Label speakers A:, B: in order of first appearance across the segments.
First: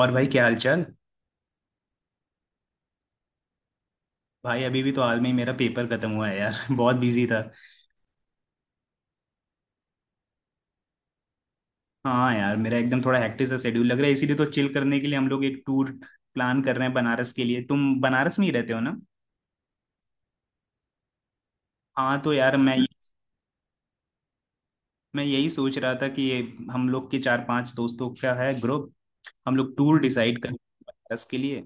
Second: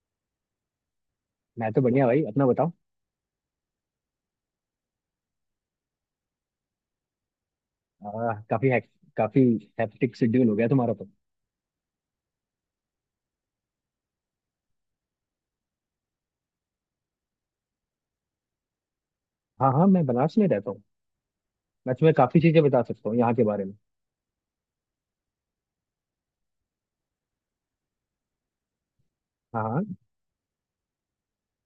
A: और भाई क्या हाल चाल।
B: मैं तो बढ़िया भाई, अपना बताओ।
A: भाई अभी भी तो हाल में ही मेरा पेपर खत्म हुआ है यार। बहुत बिजी था।
B: आ, काफी हैक, काफी हेक्टिक शेड्यूल हो गया तुम्हारा तो।
A: हाँ यार, मेरा एकदम थोड़ा हेक्टिक सा शेड्यूल लग रहा है, इसीलिए तो चिल करने के लिए हम लोग एक टूर प्लान कर रहे हैं बनारस के लिए। तुम बनारस में ही रहते हो ना?
B: हाँ हाँ, मैं बनारस में रहता हूँ। मैं तुम्हें
A: हाँ तो
B: काफी
A: यार,
B: चीजें
A: मैं
B: बता
A: ये
B: सकता हूँ यहाँ के बारे में।
A: मैं यही सोच रहा था कि ये हम लोग के चार पांच दोस्तों का है ग्रुप। हम
B: हाँ
A: लोग
B: हाँ।
A: टूर डिसाइड कर बनारस के लिए।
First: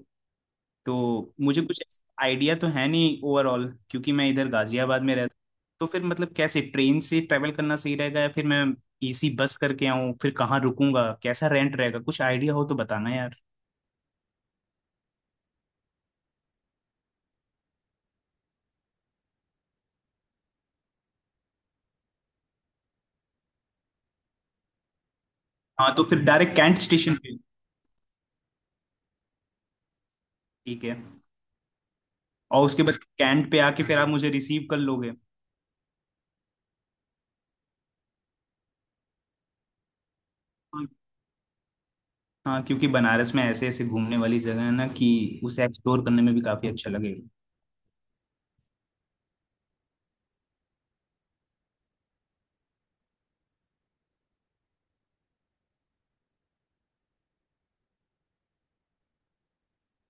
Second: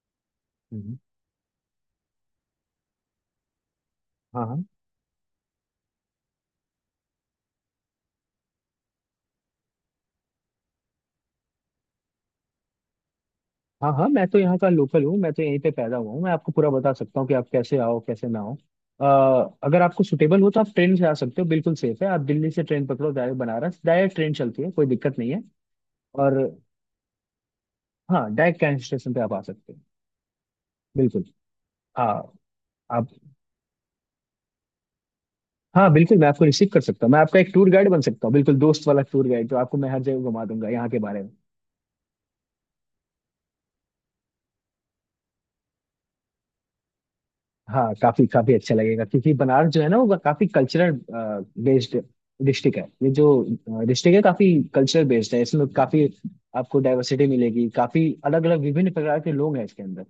B: हम्म।
A: तो मुझे कुछ आइडिया तो है नहीं ओवरऑल, क्योंकि मैं
B: हाँ
A: इधर
B: हाँ।
A: गाजियाबाद में रहता हूँ। तो फिर मतलब कैसे ट्रेन से ट्रैवल करना सही रहेगा, या फिर मैं एसी बस करके आऊँ, फिर कहाँ रुकूंगा, कैसा रेंट रहेगा, कुछ आइडिया हो तो बताना यार।
B: हाँ हाँ, मैं तो यहाँ का लोकल हूँ, मैं तो यहीं पे पैदा हुआ हूँ। मैं आपको पूरा बता सकता हूँ कि आप कैसे आओ, कैसे ना आओ। अगर आपको सुटेबल हो तो आप ट्रेन से आ सकते हो, बिल्कुल सेफ है। आप दिल्ली से ट्रेन पकड़ो, डायरेक्ट बनारस, डायरेक्ट ट्रेन चलती है, कोई दिक्कत नहीं है।
A: हाँ तो फिर
B: और
A: डायरेक्ट कैंट स्टेशन पे।
B: हाँ, डायरेक्ट कैंट स्टेशन पे आप आ सकते हो,
A: ठीक है।
B: बिल्कुल। हाँ
A: और उसके बाद
B: आप
A: कैंट पे आके फिर आप मुझे रिसीव कर लोगे।
B: हाँ बिल्कुल, मैं आपको रिसीव कर सकता हूँ। मैं आपका एक टूर गाइड बन सकता हूँ, बिल्कुल दोस्त वाला टूर गाइड जो आपको मैं हर जगह घुमा दूंगा यहाँ के बारे में।
A: हाँ, क्योंकि बनारस में ऐसे ऐसे घूमने वाली जगह है ना कि उसे एक्सप्लोर करने में भी काफी अच्छा लगेगा।
B: हाँ काफी काफी अच्छा लगेगा, क्योंकि बनारस जो है ना, वो काफी कल्चरल बेस्ड डिस्ट्रिक्ट है। ये जो डिस्ट्रिक्ट है, काफी कल्चरल बेस्ड है। इसमें काफी आपको डाइवर्सिटी मिलेगी, काफी अलग अलग विभिन्न प्रकार के लोग हैं इसके अंदर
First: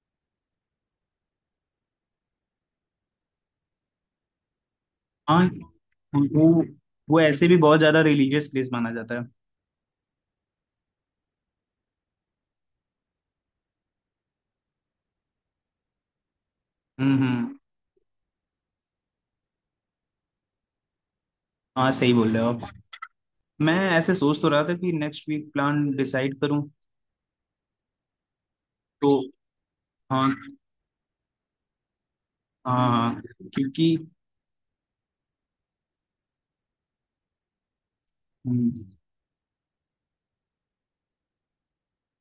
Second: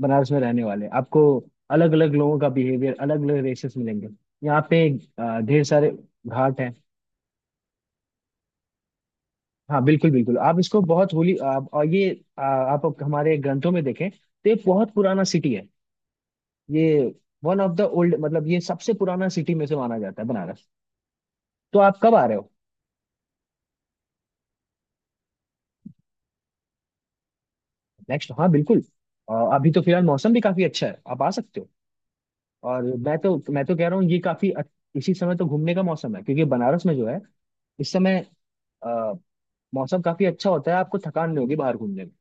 B: बनारस में रहने वाले। आपको अलग अलग लोगों का बिहेवियर, अलग अलग रेसेस मिलेंगे यहाँ पे।
A: हाँ।
B: ढेर सारे घाट
A: वो
B: हैं।
A: वो ऐसे भी बहुत ज्यादा रिलीजियस प्लेस माना जाता है।
B: हाँ बिल्कुल बिल्कुल, आप इसको बहुत होली, आप और ये आप हमारे ग्रंथों में देखें तो ये बहुत पुराना सिटी है। ये
A: हम्म।
B: वन ऑफ द ओल्ड, मतलब ये सबसे पुराना सिटी में से माना जाता है बनारस। तो
A: हाँ
B: आप
A: सही
B: कब आ
A: बोल
B: रहे
A: रहे हो
B: हो?
A: आप। मैं ऐसे सोच तो रहा था कि नेक्स्ट वीक प्लान डिसाइड करूँ
B: नेक्स्ट हाँ बिल्कुल।
A: तो।
B: अभी तो फिलहाल मौसम
A: हाँ
B: भी काफी अच्छा है, आप आ सकते हो। और
A: हाँ
B: मैं
A: हाँ।
B: तो मैं तो कह
A: क्योंकि
B: रहा हूँ ये काफी इसी समय तो घूमने का मौसम है, क्योंकि बनारस में जो है इस समय
A: हम्म,
B: आ, मौसम काफी अच्छा होता है, आपको थकान नहीं होगी बाहर घूमने में।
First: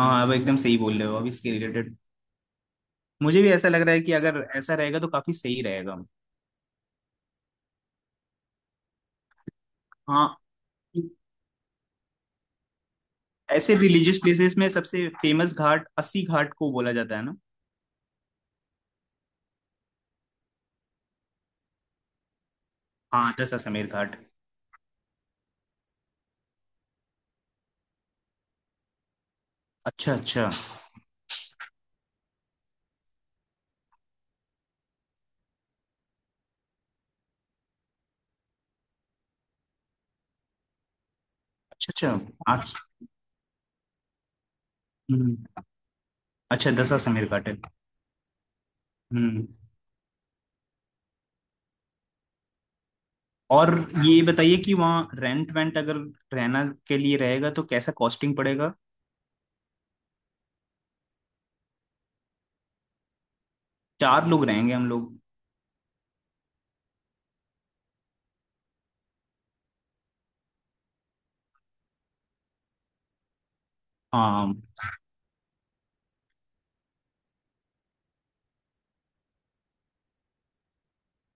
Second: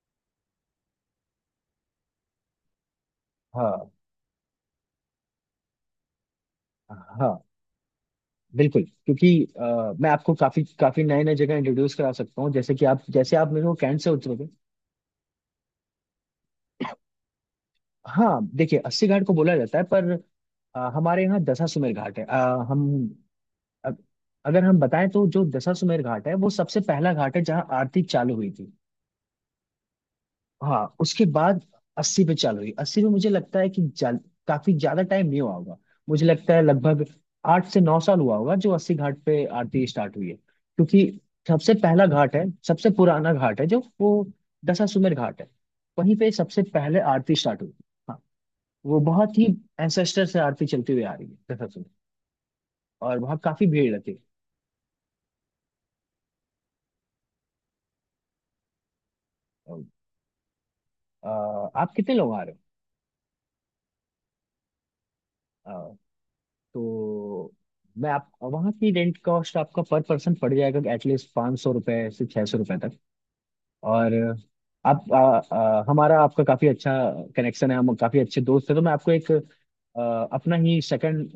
A: हाँ अब एकदम सही बोल रहे हो। अब इसके रिलेटेड मुझे भी ऐसा लग
B: हाँ
A: रहा है कि अगर ऐसा रहेगा तो काफी सही रहेगा।
B: हाँ बिल्कुल, क्योंकि मैं आपको
A: हाँ।
B: काफी काफी नए नए जगह इंट्रोड्यूस करा सकता हूँ, जैसे कि आप जैसे आप मेरे को
A: ऐसे
B: कैंट से
A: रिलीजियस
B: उतरोगे।
A: प्लेसेस में सबसे फेमस घाट अस्सी घाट को बोला जाता है ना?
B: हाँ देखिए, अस्सी घाट को बोला जाता है, पर हमारे यहाँ दशाश्वमेध घाट है। हम
A: हाँ दशाश्वमेध
B: अ-
A: घाट।
B: अगर हम बताएं तो जो दशाश्वमेध घाट है वो सबसे पहला घाट है जहाँ आरती चालू हुई थी।
A: अच्छा अच्छा।
B: हाँ उसके बाद अस्सी पे चालू हुई। अस्सी में मुझे लगता है कि काफी ज्यादा टाइम नहीं हुआ होगा। मुझे लगता है लगभग 8 से 9 साल हुआ होगा जो अस्सी घाट पे आरती स्टार्ट हुई है, क्योंकि सबसे
A: अच्छा
B: पहला
A: अच्छा।
B: घाट है,
A: आज।
B: सबसे पुराना घाट है जो वो दशाश्वमेध
A: हम्म।
B: घाट है। वहीं पे सबसे
A: अच्छा दसा
B: पहले
A: समीर
B: आरती
A: घाट है।
B: स्टार्ट हुई। हाँ, वो बहुत ही
A: हम्म।
B: एंसेस्टर से आरती चलती हुई आ रही है दशाश्वमेध, और वहाँ काफी
A: और
B: भीड़ रहती है।
A: ये बताइए कि वहाँ रेंट वेंट अगर रहना के लिए रहेगा तो कैसा कॉस्टिंग पड़ेगा।
B: आप कितने लोग आ रहे
A: चार लोग रहेंगे हम लोग।
B: हो? तो मैं आप वहाँ की रेंट कॉस्ट आपका पर पर्सन पड़ जाएगा एटलीस्ट 500 रुपये से 600 रुपये तक। और
A: हाँ।
B: आप आ, आ, हमारा आपका काफ़ी अच्छा कनेक्शन है, हम काफ़ी अच्छे दोस्त हैं, तो मैं आपको एक अपना ही सेकंड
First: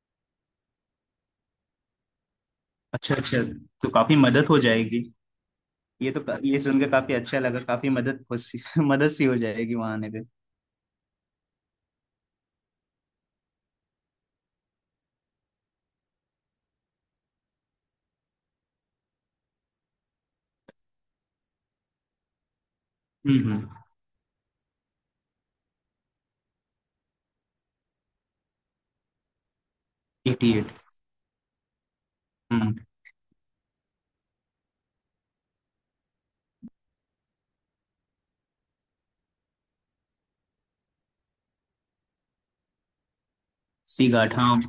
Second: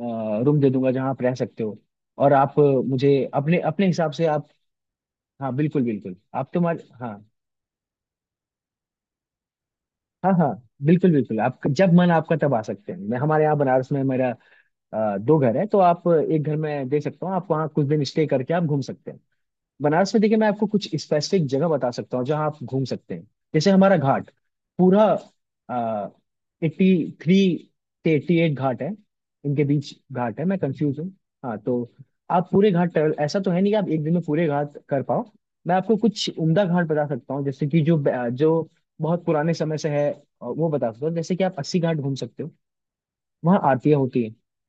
B: रूम दे दूंगा जहाँ आप रह सकते हो। और आप मुझे
A: अच्छा अच्छा,
B: अपने अपने
A: तो
B: हिसाब
A: काफी
B: से
A: मदद
B: आप
A: हो जाएगी।
B: हाँ बिल्कुल बिल्कुल। आप
A: ये
B: तुम्हारे
A: सुनकर
B: हाँ
A: काफी अच्छा लगा, काफी मदद सी हो जाएगी वहाँ आने पे।
B: हाँ हाँ बिल्कुल बिल्कुल। आप जब मन आपका तब आ सकते हैं। मैं हमारे यहाँ बनारस में मेरा दो घर है, तो आप एक घर में दे सकता हूँ। आप वहाँ कुछ दिन स्टे करके आप घूम सकते हैं। बनारस में देखिए, मैं आपको कुछ स्पेसिफिक जगह बता सकता हूँ जहाँ आप घूम सकते हैं।
A: हम्म।
B: जैसे हमारा घाट पूरा 83 से 88 घाट है, इनके बीच घाट है,
A: एटी
B: मैं
A: एट।
B: कंफ्यूज हूँ। हाँ तो आप पूरे
A: हम्म।
B: घाट ट्रेवल, ऐसा तो है नहीं कि आप एक दिन में पूरे घाट कर पाओ। मैं आपको कुछ उम्दा घाट बता सकता हूँ, जैसे कि जो बहुत पुराने समय से है, वो बता सकता हूँ। जैसे कि आप अस्सी घाट घूम सकते हो, वहाँ आरतियाँ
A: सी
B: होती
A: घाट,
B: हैं।
A: हाँ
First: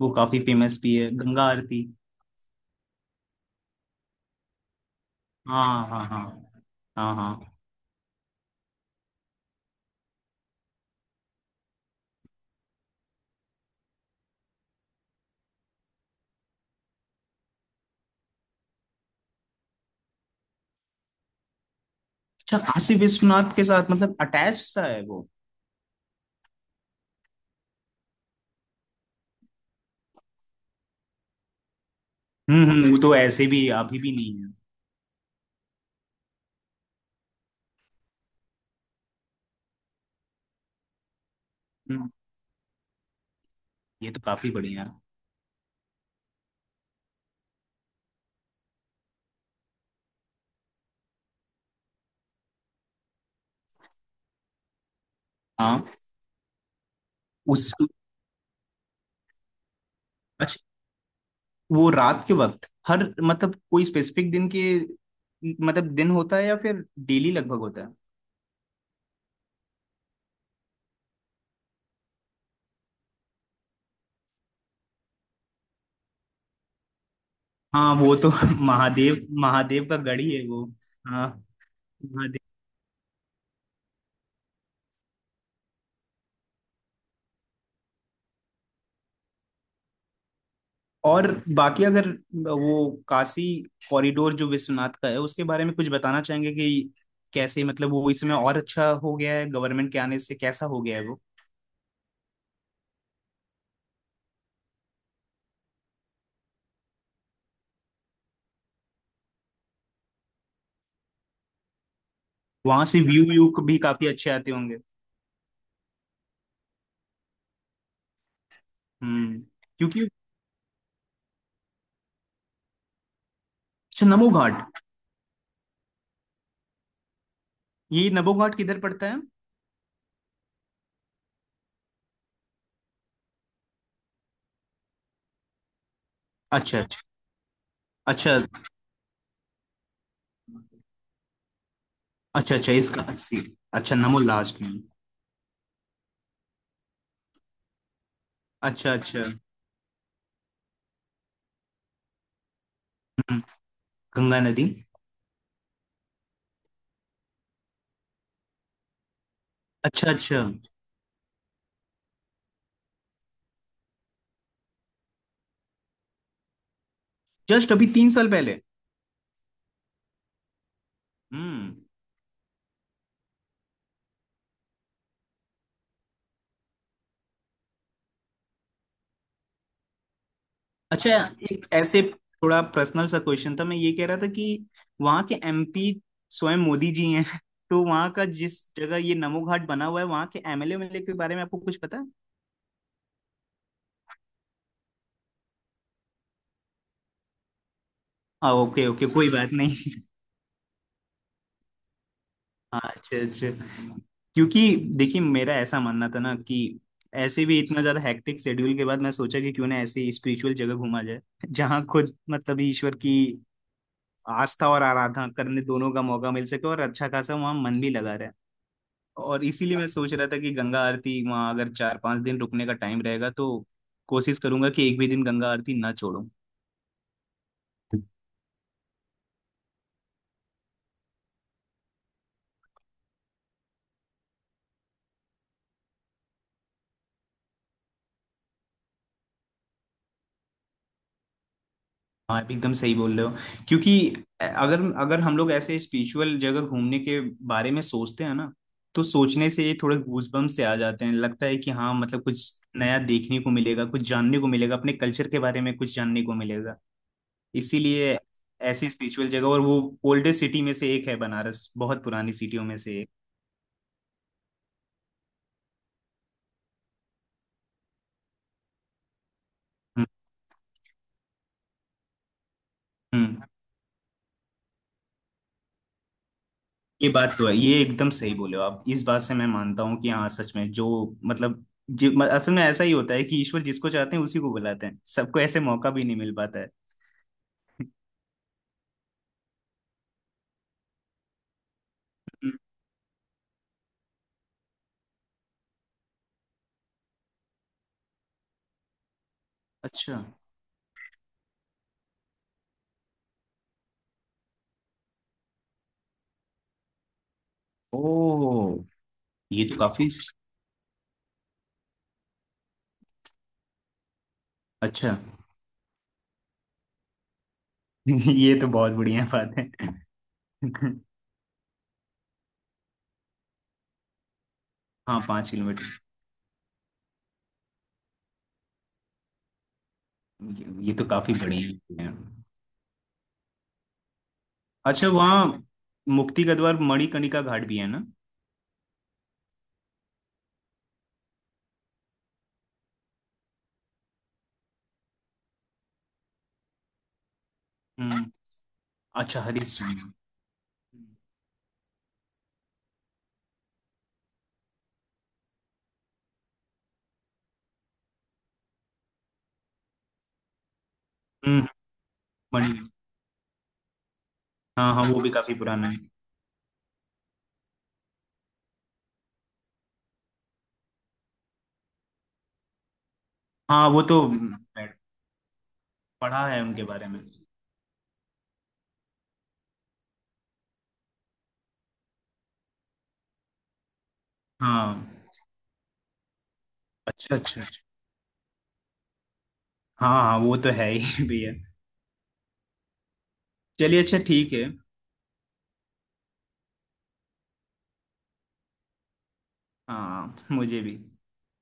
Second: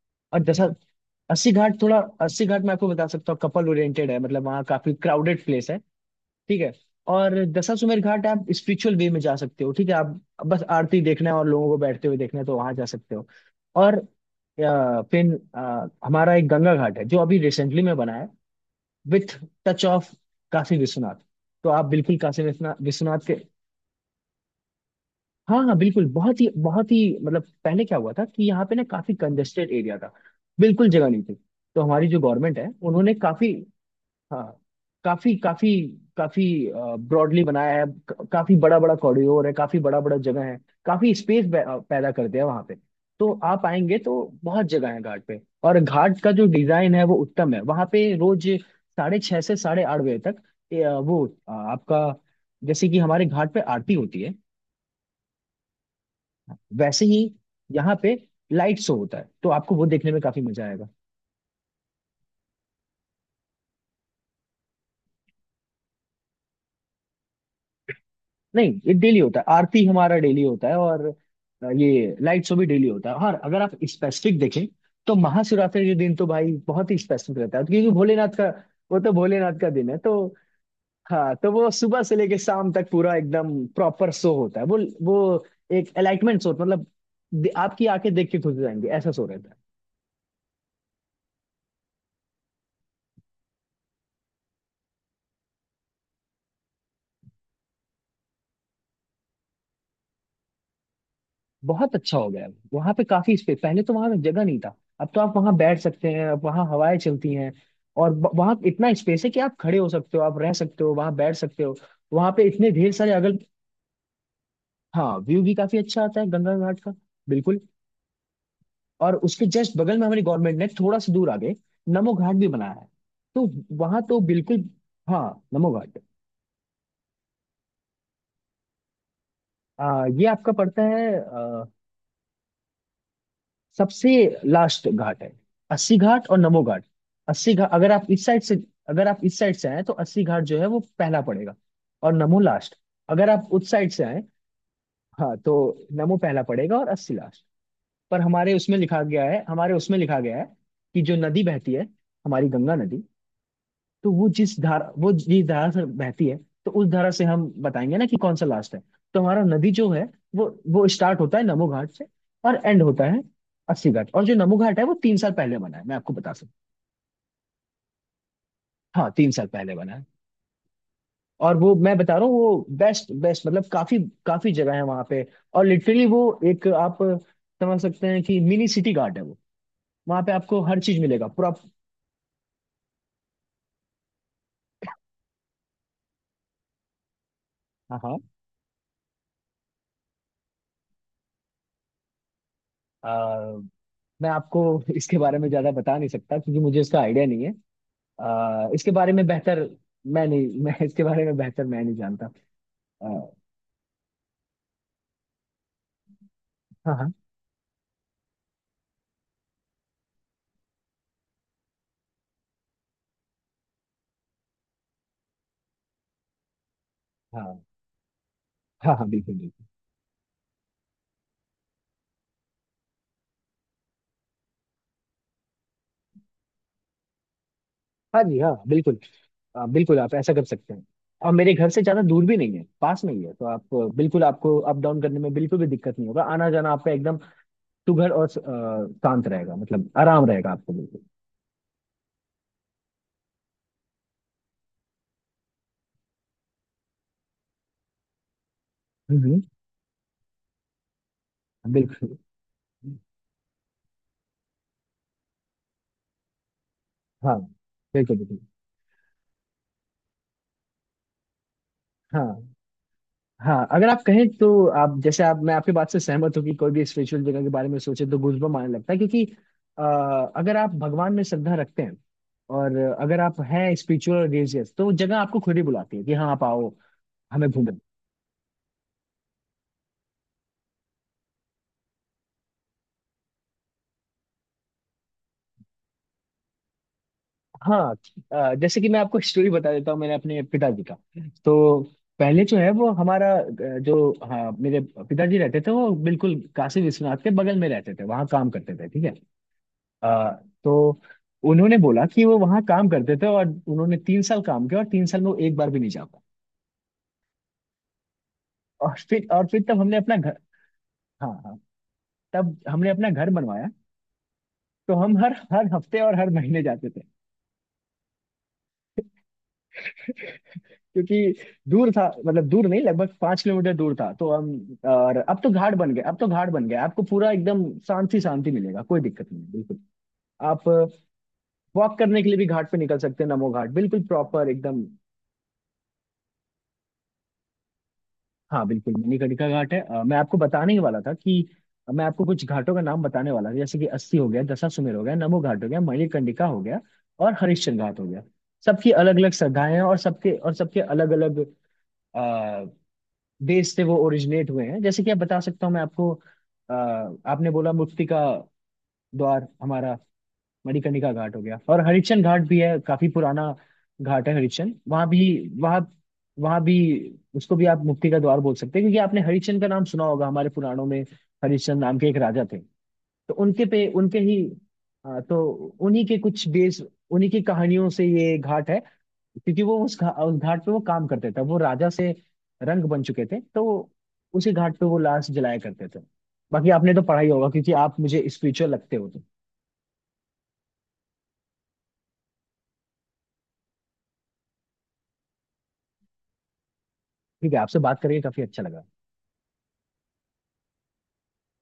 A: वो काफी
B: और जैसा
A: फेमस भी है गंगा
B: अस्सी घाट,
A: आरती।
B: थोड़ा अस्सी घाट मैं आपको बता सकता हूँ, कपल ओरिएंटेड है, मतलब वहाँ काफी क्राउडेड
A: हाँ
B: प्लेस है।
A: हाँ। हाँ
B: ठीक है।
A: हाँ।
B: और
A: हाँ।
B: दशाश्वमेध घाट आप स्पिरिचुअल वे में जा सकते हो। ठीक है, आप बस आरती देखना है और लोगों को बैठते हुए देखना है तो वहां जा सकते हो। और हमारा एक गंगा घाट है जो अभी रिसेंटली में बना है, with touch of Kashi Vishwanath. तो आप बिल्कुल काशी
A: अच्छा,
B: विश्वनाथ
A: काशी
B: विश्वनाथ के
A: विश्वनाथ के साथ मतलब अटैच सा है वो।
B: हाँ हाँ बिल्कुल। बहुत ही बहुत ही, मतलब पहले क्या हुआ था कि यहाँ पे ना काफी कंजेस्टेड एरिया था, बिल्कुल जगह नहीं थी। तो हमारी जो गवर्नमेंट है
A: वो
B: उन्होंने
A: तो ऐसे
B: काफी
A: भी अभी भी नहीं
B: हाँ
A: है।
B: काफी काफी काफी ब्रॉडली बनाया है। काफी बड़ा बड़ा कॉरिडोर है, काफी बड़ा बड़ा जगह है, काफी स्पेस
A: हम्म,
B: पैदा करते हैं वहां पे। तो आप आएंगे
A: ये तो
B: तो
A: काफी
B: बहुत
A: बढ़िया
B: जगह
A: है।
B: है घाट पे। और घाट का जो डिजाइन है वो उत्तम है। वहां पे रोज 6:30 से 8:30 बजे तक ए, अ, वो अ, आपका जैसे कि हमारे घाट पे आरती होती है,
A: हाँ।
B: वैसे ही
A: उस।
B: यहाँ पे लाइट शो होता है, तो आपको वो देखने में काफी
A: अच्छा,
B: मजा आएगा।
A: वो रात के वक्त हर मतलब कोई स्पेसिफिक दिन के मतलब दिन होता है या फिर डेली लगभग होता है?
B: नहीं ये डेली होता है, आरती हमारा डेली होता है। और ये लाइट शो भी डेली होता है। और अगर आप स्पेसिफिक देखें तो महाशिवरात्रि के दिन तो भाई बहुत ही स्पेसिफिक रहता है, क्योंकि
A: हाँ वो तो
B: भोलेनाथ का, वो तो
A: महादेव
B: भोलेनाथ का
A: महादेव
B: दिन है।
A: का
B: तो
A: गढ़ ही है वो। हाँ।
B: हाँ, तो वो सुबह से लेके
A: महादेव।
B: शाम तक पूरा एकदम प्रॉपर शो होता है। वो एक एलाइटमेंट शो, मतलब आपकी आंखें देख के खुश हो जाएंगी, ऐसा शो रहता है।
A: और बाकी अगर वो काशी कॉरिडोर जो विश्वनाथ का है उसके बारे में कुछ बताना चाहेंगे कि कैसे मतलब वो इस समय और अच्छा हो गया है, गवर्नमेंट के आने से कैसा हो गया है वो।
B: बहुत अच्छा हो गया है वहां पे, काफी स्पेस। पहले तो वहां जगह नहीं था, अब तो आप वहां बैठ सकते हैं, अब वहां हवाएं चलती हैं। और वहां इतना स्पेस है कि आप खड़े हो सकते हो, आप रह सकते हो, वहां बैठ सकते हो। वहां पे इतने
A: वहां
B: ढेर
A: से
B: सारे
A: व्यू
B: अगल
A: व्यू भी काफी अच्छे आते होंगे।
B: हाँ व्यू भी काफी अच्छा आता है गंगा घाट का, बिल्कुल। और
A: हम्म।
B: उसके जस्ट बगल में
A: क्योंकि।
B: हमारी गवर्नमेंट ने थोड़ा सा दूर आगे नमो घाट भी बनाया है, तो वहां
A: अच्छा
B: तो
A: नमो
B: बिल्कुल
A: घाट।
B: हाँ। नमो घाट
A: ये नमो घाट किधर पड़ता है?
B: ये आपका पड़ता है सबसे लास्ट घाट है, अस्सी घाट और नमो
A: अच्छा
B: घाट।
A: अच्छा।
B: अस्सी घाट, अगर आप इस
A: अच्छा
B: साइड से, अगर आप इस साइड से आए तो अस्सी घाट जो है वो पहला पड़ेगा और नमो
A: अच्छा। अच्छा
B: लास्ट।
A: इसका
B: अगर
A: अस्सी।
B: आप उस साइड
A: अच्छा
B: से
A: नमो
B: आए,
A: लास्ट में।
B: हाँ, तो नमो पहला पड़ेगा और अस्सी लास्ट। पर हमारे उसमें
A: अच्छा
B: लिखा
A: अच्छा।
B: गया है, हमारे उसमें लिखा गया है कि जो नदी बहती है, हमारी गंगा नदी,
A: हम्म,
B: तो वो
A: गंगा
B: जिस
A: नदी।
B: धारा, वो जिस धारा से बहती है, तो उस धारा से हम बताएंगे ना कि कौन सा लास्ट है। तो हमारा नदी जो है
A: अच्छा अच्छा।
B: वो स्टार्ट होता है नमो घाट से और एंड होता है अस्सी घाट। और जो नमो घाट है वो 3 साल पहले बना है, मैं आपको बता सकता
A: जस्ट अभी तीन साल पहले।
B: हूँ। हाँ, 3 साल पहले बना है। और वो
A: हम्म।
B: मैं बता रहा हूँ वो बेस्ट बेस्ट, मतलब काफी काफी जगह है वहां पे। और लिटरली वो एक आप समझ सकते हैं कि मिनी सिटी घाट है वो। वहां पे आपको हर चीज
A: अच्छा।
B: मिलेगा पूरा।
A: एक ऐसे थोड़ा पर्सनल सा क्वेश्चन था, मैं ये कह रहा था कि वहाँ के एमपी स्वयं मोदी जी हैं। तो
B: हाँ
A: वहाँ
B: हाँ
A: का जिस जगह ये नमो घाट बना हुआ है वहाँ के एमएलए एमएलए के बारे में आपको कुछ पता है?
B: अ, मैं आपको इसके बारे में ज्यादा बता नहीं सकता, क्योंकि मुझे इसका आइडिया नहीं है।
A: ओके
B: इसके
A: ओके
B: बारे में
A: कोई बात
B: बेहतर
A: नहीं।
B: मैं नहीं मैं इसके बारे में बेहतर मैं नहीं जानता।
A: हाँ
B: आ,
A: अच्छे अच्छे। क्योंकि देखिए मेरा ऐसा मानना था ना कि
B: हाँ हाँ
A: ऐसे भी इतना ज्यादा हेक्टिक शेड्यूल के बाद मैं सोचा कि क्यों ना ऐसी स्पिरिचुअल जगह घूमा जाए जहाँ खुद मतलब ईश्वर की आस्था और आराधना करने दोनों का मौका मिल सके और अच्छा खासा वहाँ
B: हाँ
A: मन भी लगा रहे।
B: हाँ हाँ बिल्कुल
A: और
B: बिल्कुल।
A: इसीलिए मैं सोच रहा था कि गंगा आरती वहाँ अगर चार पांच दिन रुकने का टाइम रहेगा तो कोशिश करूंगा कि एक भी दिन गंगा आरती ना छोड़ूं।
B: हाँ जी हाँ बिल्कुल। बिल्कुल आप ऐसा कर सकते हैं। और मेरे घर से ज्यादा दूर भी नहीं है, पास में ही है। तो आप बिल्कुल आपको अप डाउन करने में बिल्कुल भी दिक्कत नहीं होगा। आना जाना आपका एकदम सुघड़ और शांत रहेगा, मतलब आराम रहेगा आपको, बिल्कुल।
A: हाँ आप एकदम सही बोल रहे हो, क्योंकि अगर अगर हम लोग ऐसे स्पिरिचुअल जगह घूमने के बारे में सोचते हैं ना तो
B: हम्म। हम्म।
A: सोचने से ये थोड़े गूजबम्प से आ जाते हैं, लगता है कि हाँ
B: बिल्कुल,
A: मतलब कुछ नया देखने को मिलेगा, कुछ जानने को मिलेगा, अपने कल्चर के बारे में कुछ जानने को मिलेगा।
B: हाँ
A: इसीलिए
B: बिल्कुल बिल्कुल।
A: ऐसी स्पिरिचुअल जगह, और वो ओल्डेस्ट सिटी में से एक है बनारस, बहुत पुरानी
B: हाँ
A: सिटियों में से एक।
B: हाँ, अगर आप कहें तो आप जैसे आप, मैं आपकी बात से सहमत हूँ कि कोई भी स्पिरिचुअल जगह के बारे में सोचे तो गूजबम्प आने लगता है, क्योंकि अ,
A: हम्म
B: अगर आप भगवान में श्रद्धा रखते हैं, और अगर आप
A: हम्म।
B: हैं स्पिरिचुअल रिलीजियस, तो वो जगह आपको खुद ही बुलाती है कि हाँ आप आओ,
A: ये बात तो
B: हमें
A: है,
B: घूमें।
A: ये एकदम सही बोले हो आप, इस बात से मैं मानता हूँ कि हाँ सच में जो मतलब असल में ऐसा ही होता है कि ईश्वर जिसको चाहते हैं उसी को बुलाते हैं, सबको ऐसे मौका भी नहीं मिल पाता है।
B: हाँ जैसे कि मैं आपको स्टोरी बता देता हूँ, मैंने अपने पिताजी का। तो पहले जो
A: हम्म।
B: है वो हमारा जो हाँ, मेरे पिताजी रहते थे वो बिल्कुल काशी विश्वनाथ के बगल में रहते थे, वहाँ काम करते थे, ठीक है।
A: अच्छा।
B: आ, तो उन्होंने बोला कि वो वहां काम करते थे और उन्होंने तीन साल काम किया, और 3 साल में वो एक बार भी नहीं जा पाए।
A: ओ
B: और फिर
A: ये तो
B: तब हमने
A: काफी
B: अपना घर, हाँ हाँ, तब हमने अपना घर बनवाया। तो
A: अच्छा।
B: हम हर हर हफ्ते और हर महीने जाते थे,
A: ये तो बहुत बढ़िया बात है।
B: क्योंकि दूर था, मतलब दूर नहीं, लगभग 5 किलोमीटर दूर था। तो हम, और
A: हाँ
B: अब तो
A: पाँच
B: घाट बन
A: किलोमीटर,
B: गए, अब तो घाट बन गया। आपको पूरा एकदम शांति शांति मिलेगा, कोई दिक्कत नहीं है, बिल्कुल। आप
A: ये तो काफी
B: वॉक
A: बढ़िया है।
B: करने के लिए भी घाट पे निकल सकते हैं, नमो घाट बिल्कुल प्रॉपर एकदम।
A: अच्छा वहाँ मुक्ति गद्वार मणिकर्णिका घाट भी है ना?
B: हाँ बिल्कुल मणिकर्णिका घाट है। मैं आपको बताने ही वाला था कि मैं आपको कुछ घाटों का नाम बताने वाला था। जैसे कि अस्सी हो गया, दशाश्वमेध हो गया, नमो घाट हो गया, मणिकर्णिका हो गया, और हरिश्चंद्र घाट हो गया।
A: हम्म।
B: सबकी अलग अलग
A: अच्छा
B: श्रद्धाएं
A: हरीश।
B: हैं, और सबके अलग अलग देश से वो ओरिजिनेट हुए हैं। जैसे कि आप, बता सकता हूँ मैं आपको आपने बोला मुक्ति का द्वार, हमारा मणिकर्णिका घाट हो गया,
A: हम्म।
B: और हरिश्चंद्र घाट भी
A: मणि।
B: है, काफी पुराना घाट है हरिश्चंद्र।
A: हाँ हाँ
B: वहां
A: वो
B: भी,
A: भी काफी
B: वहां
A: पुराना है।
B: वहां भी उसको भी आप मुक्ति का द्वार बोल सकते हैं, क्योंकि आपने हरिश्चंद्र का नाम सुना होगा हमारे पुराणों में, हरिश्चंद्र नाम के एक राजा थे। तो उनके पे
A: हाँ वो
B: उनके
A: तो
B: ही हाँ, तो उन्हीं के
A: पढ़ा
B: कुछ
A: है
B: बेस
A: उनके बारे में।
B: उन्हीं की कहानियों से ये घाट है, क्योंकि वो उस घाट पे वो काम करते थे, वो राजा से रंग बन चुके थे, तो वो उसी घाट पे वो
A: हाँ
B: लाश जलाया करते थे। बाकी आपने तो पढ़ा ही
A: अच्छा
B: होगा,
A: अच्छा
B: क्योंकि
A: अच्छा।
B: आप मुझे स्पिरिचुअल लगते हो तो।
A: हाँ हाँ वो तो है ही भैया। चलिए अच्छा ठीक है।
B: ठीक है, आपसे बात करके काफी अच्छा लगा।
A: हाँ मुझे भी।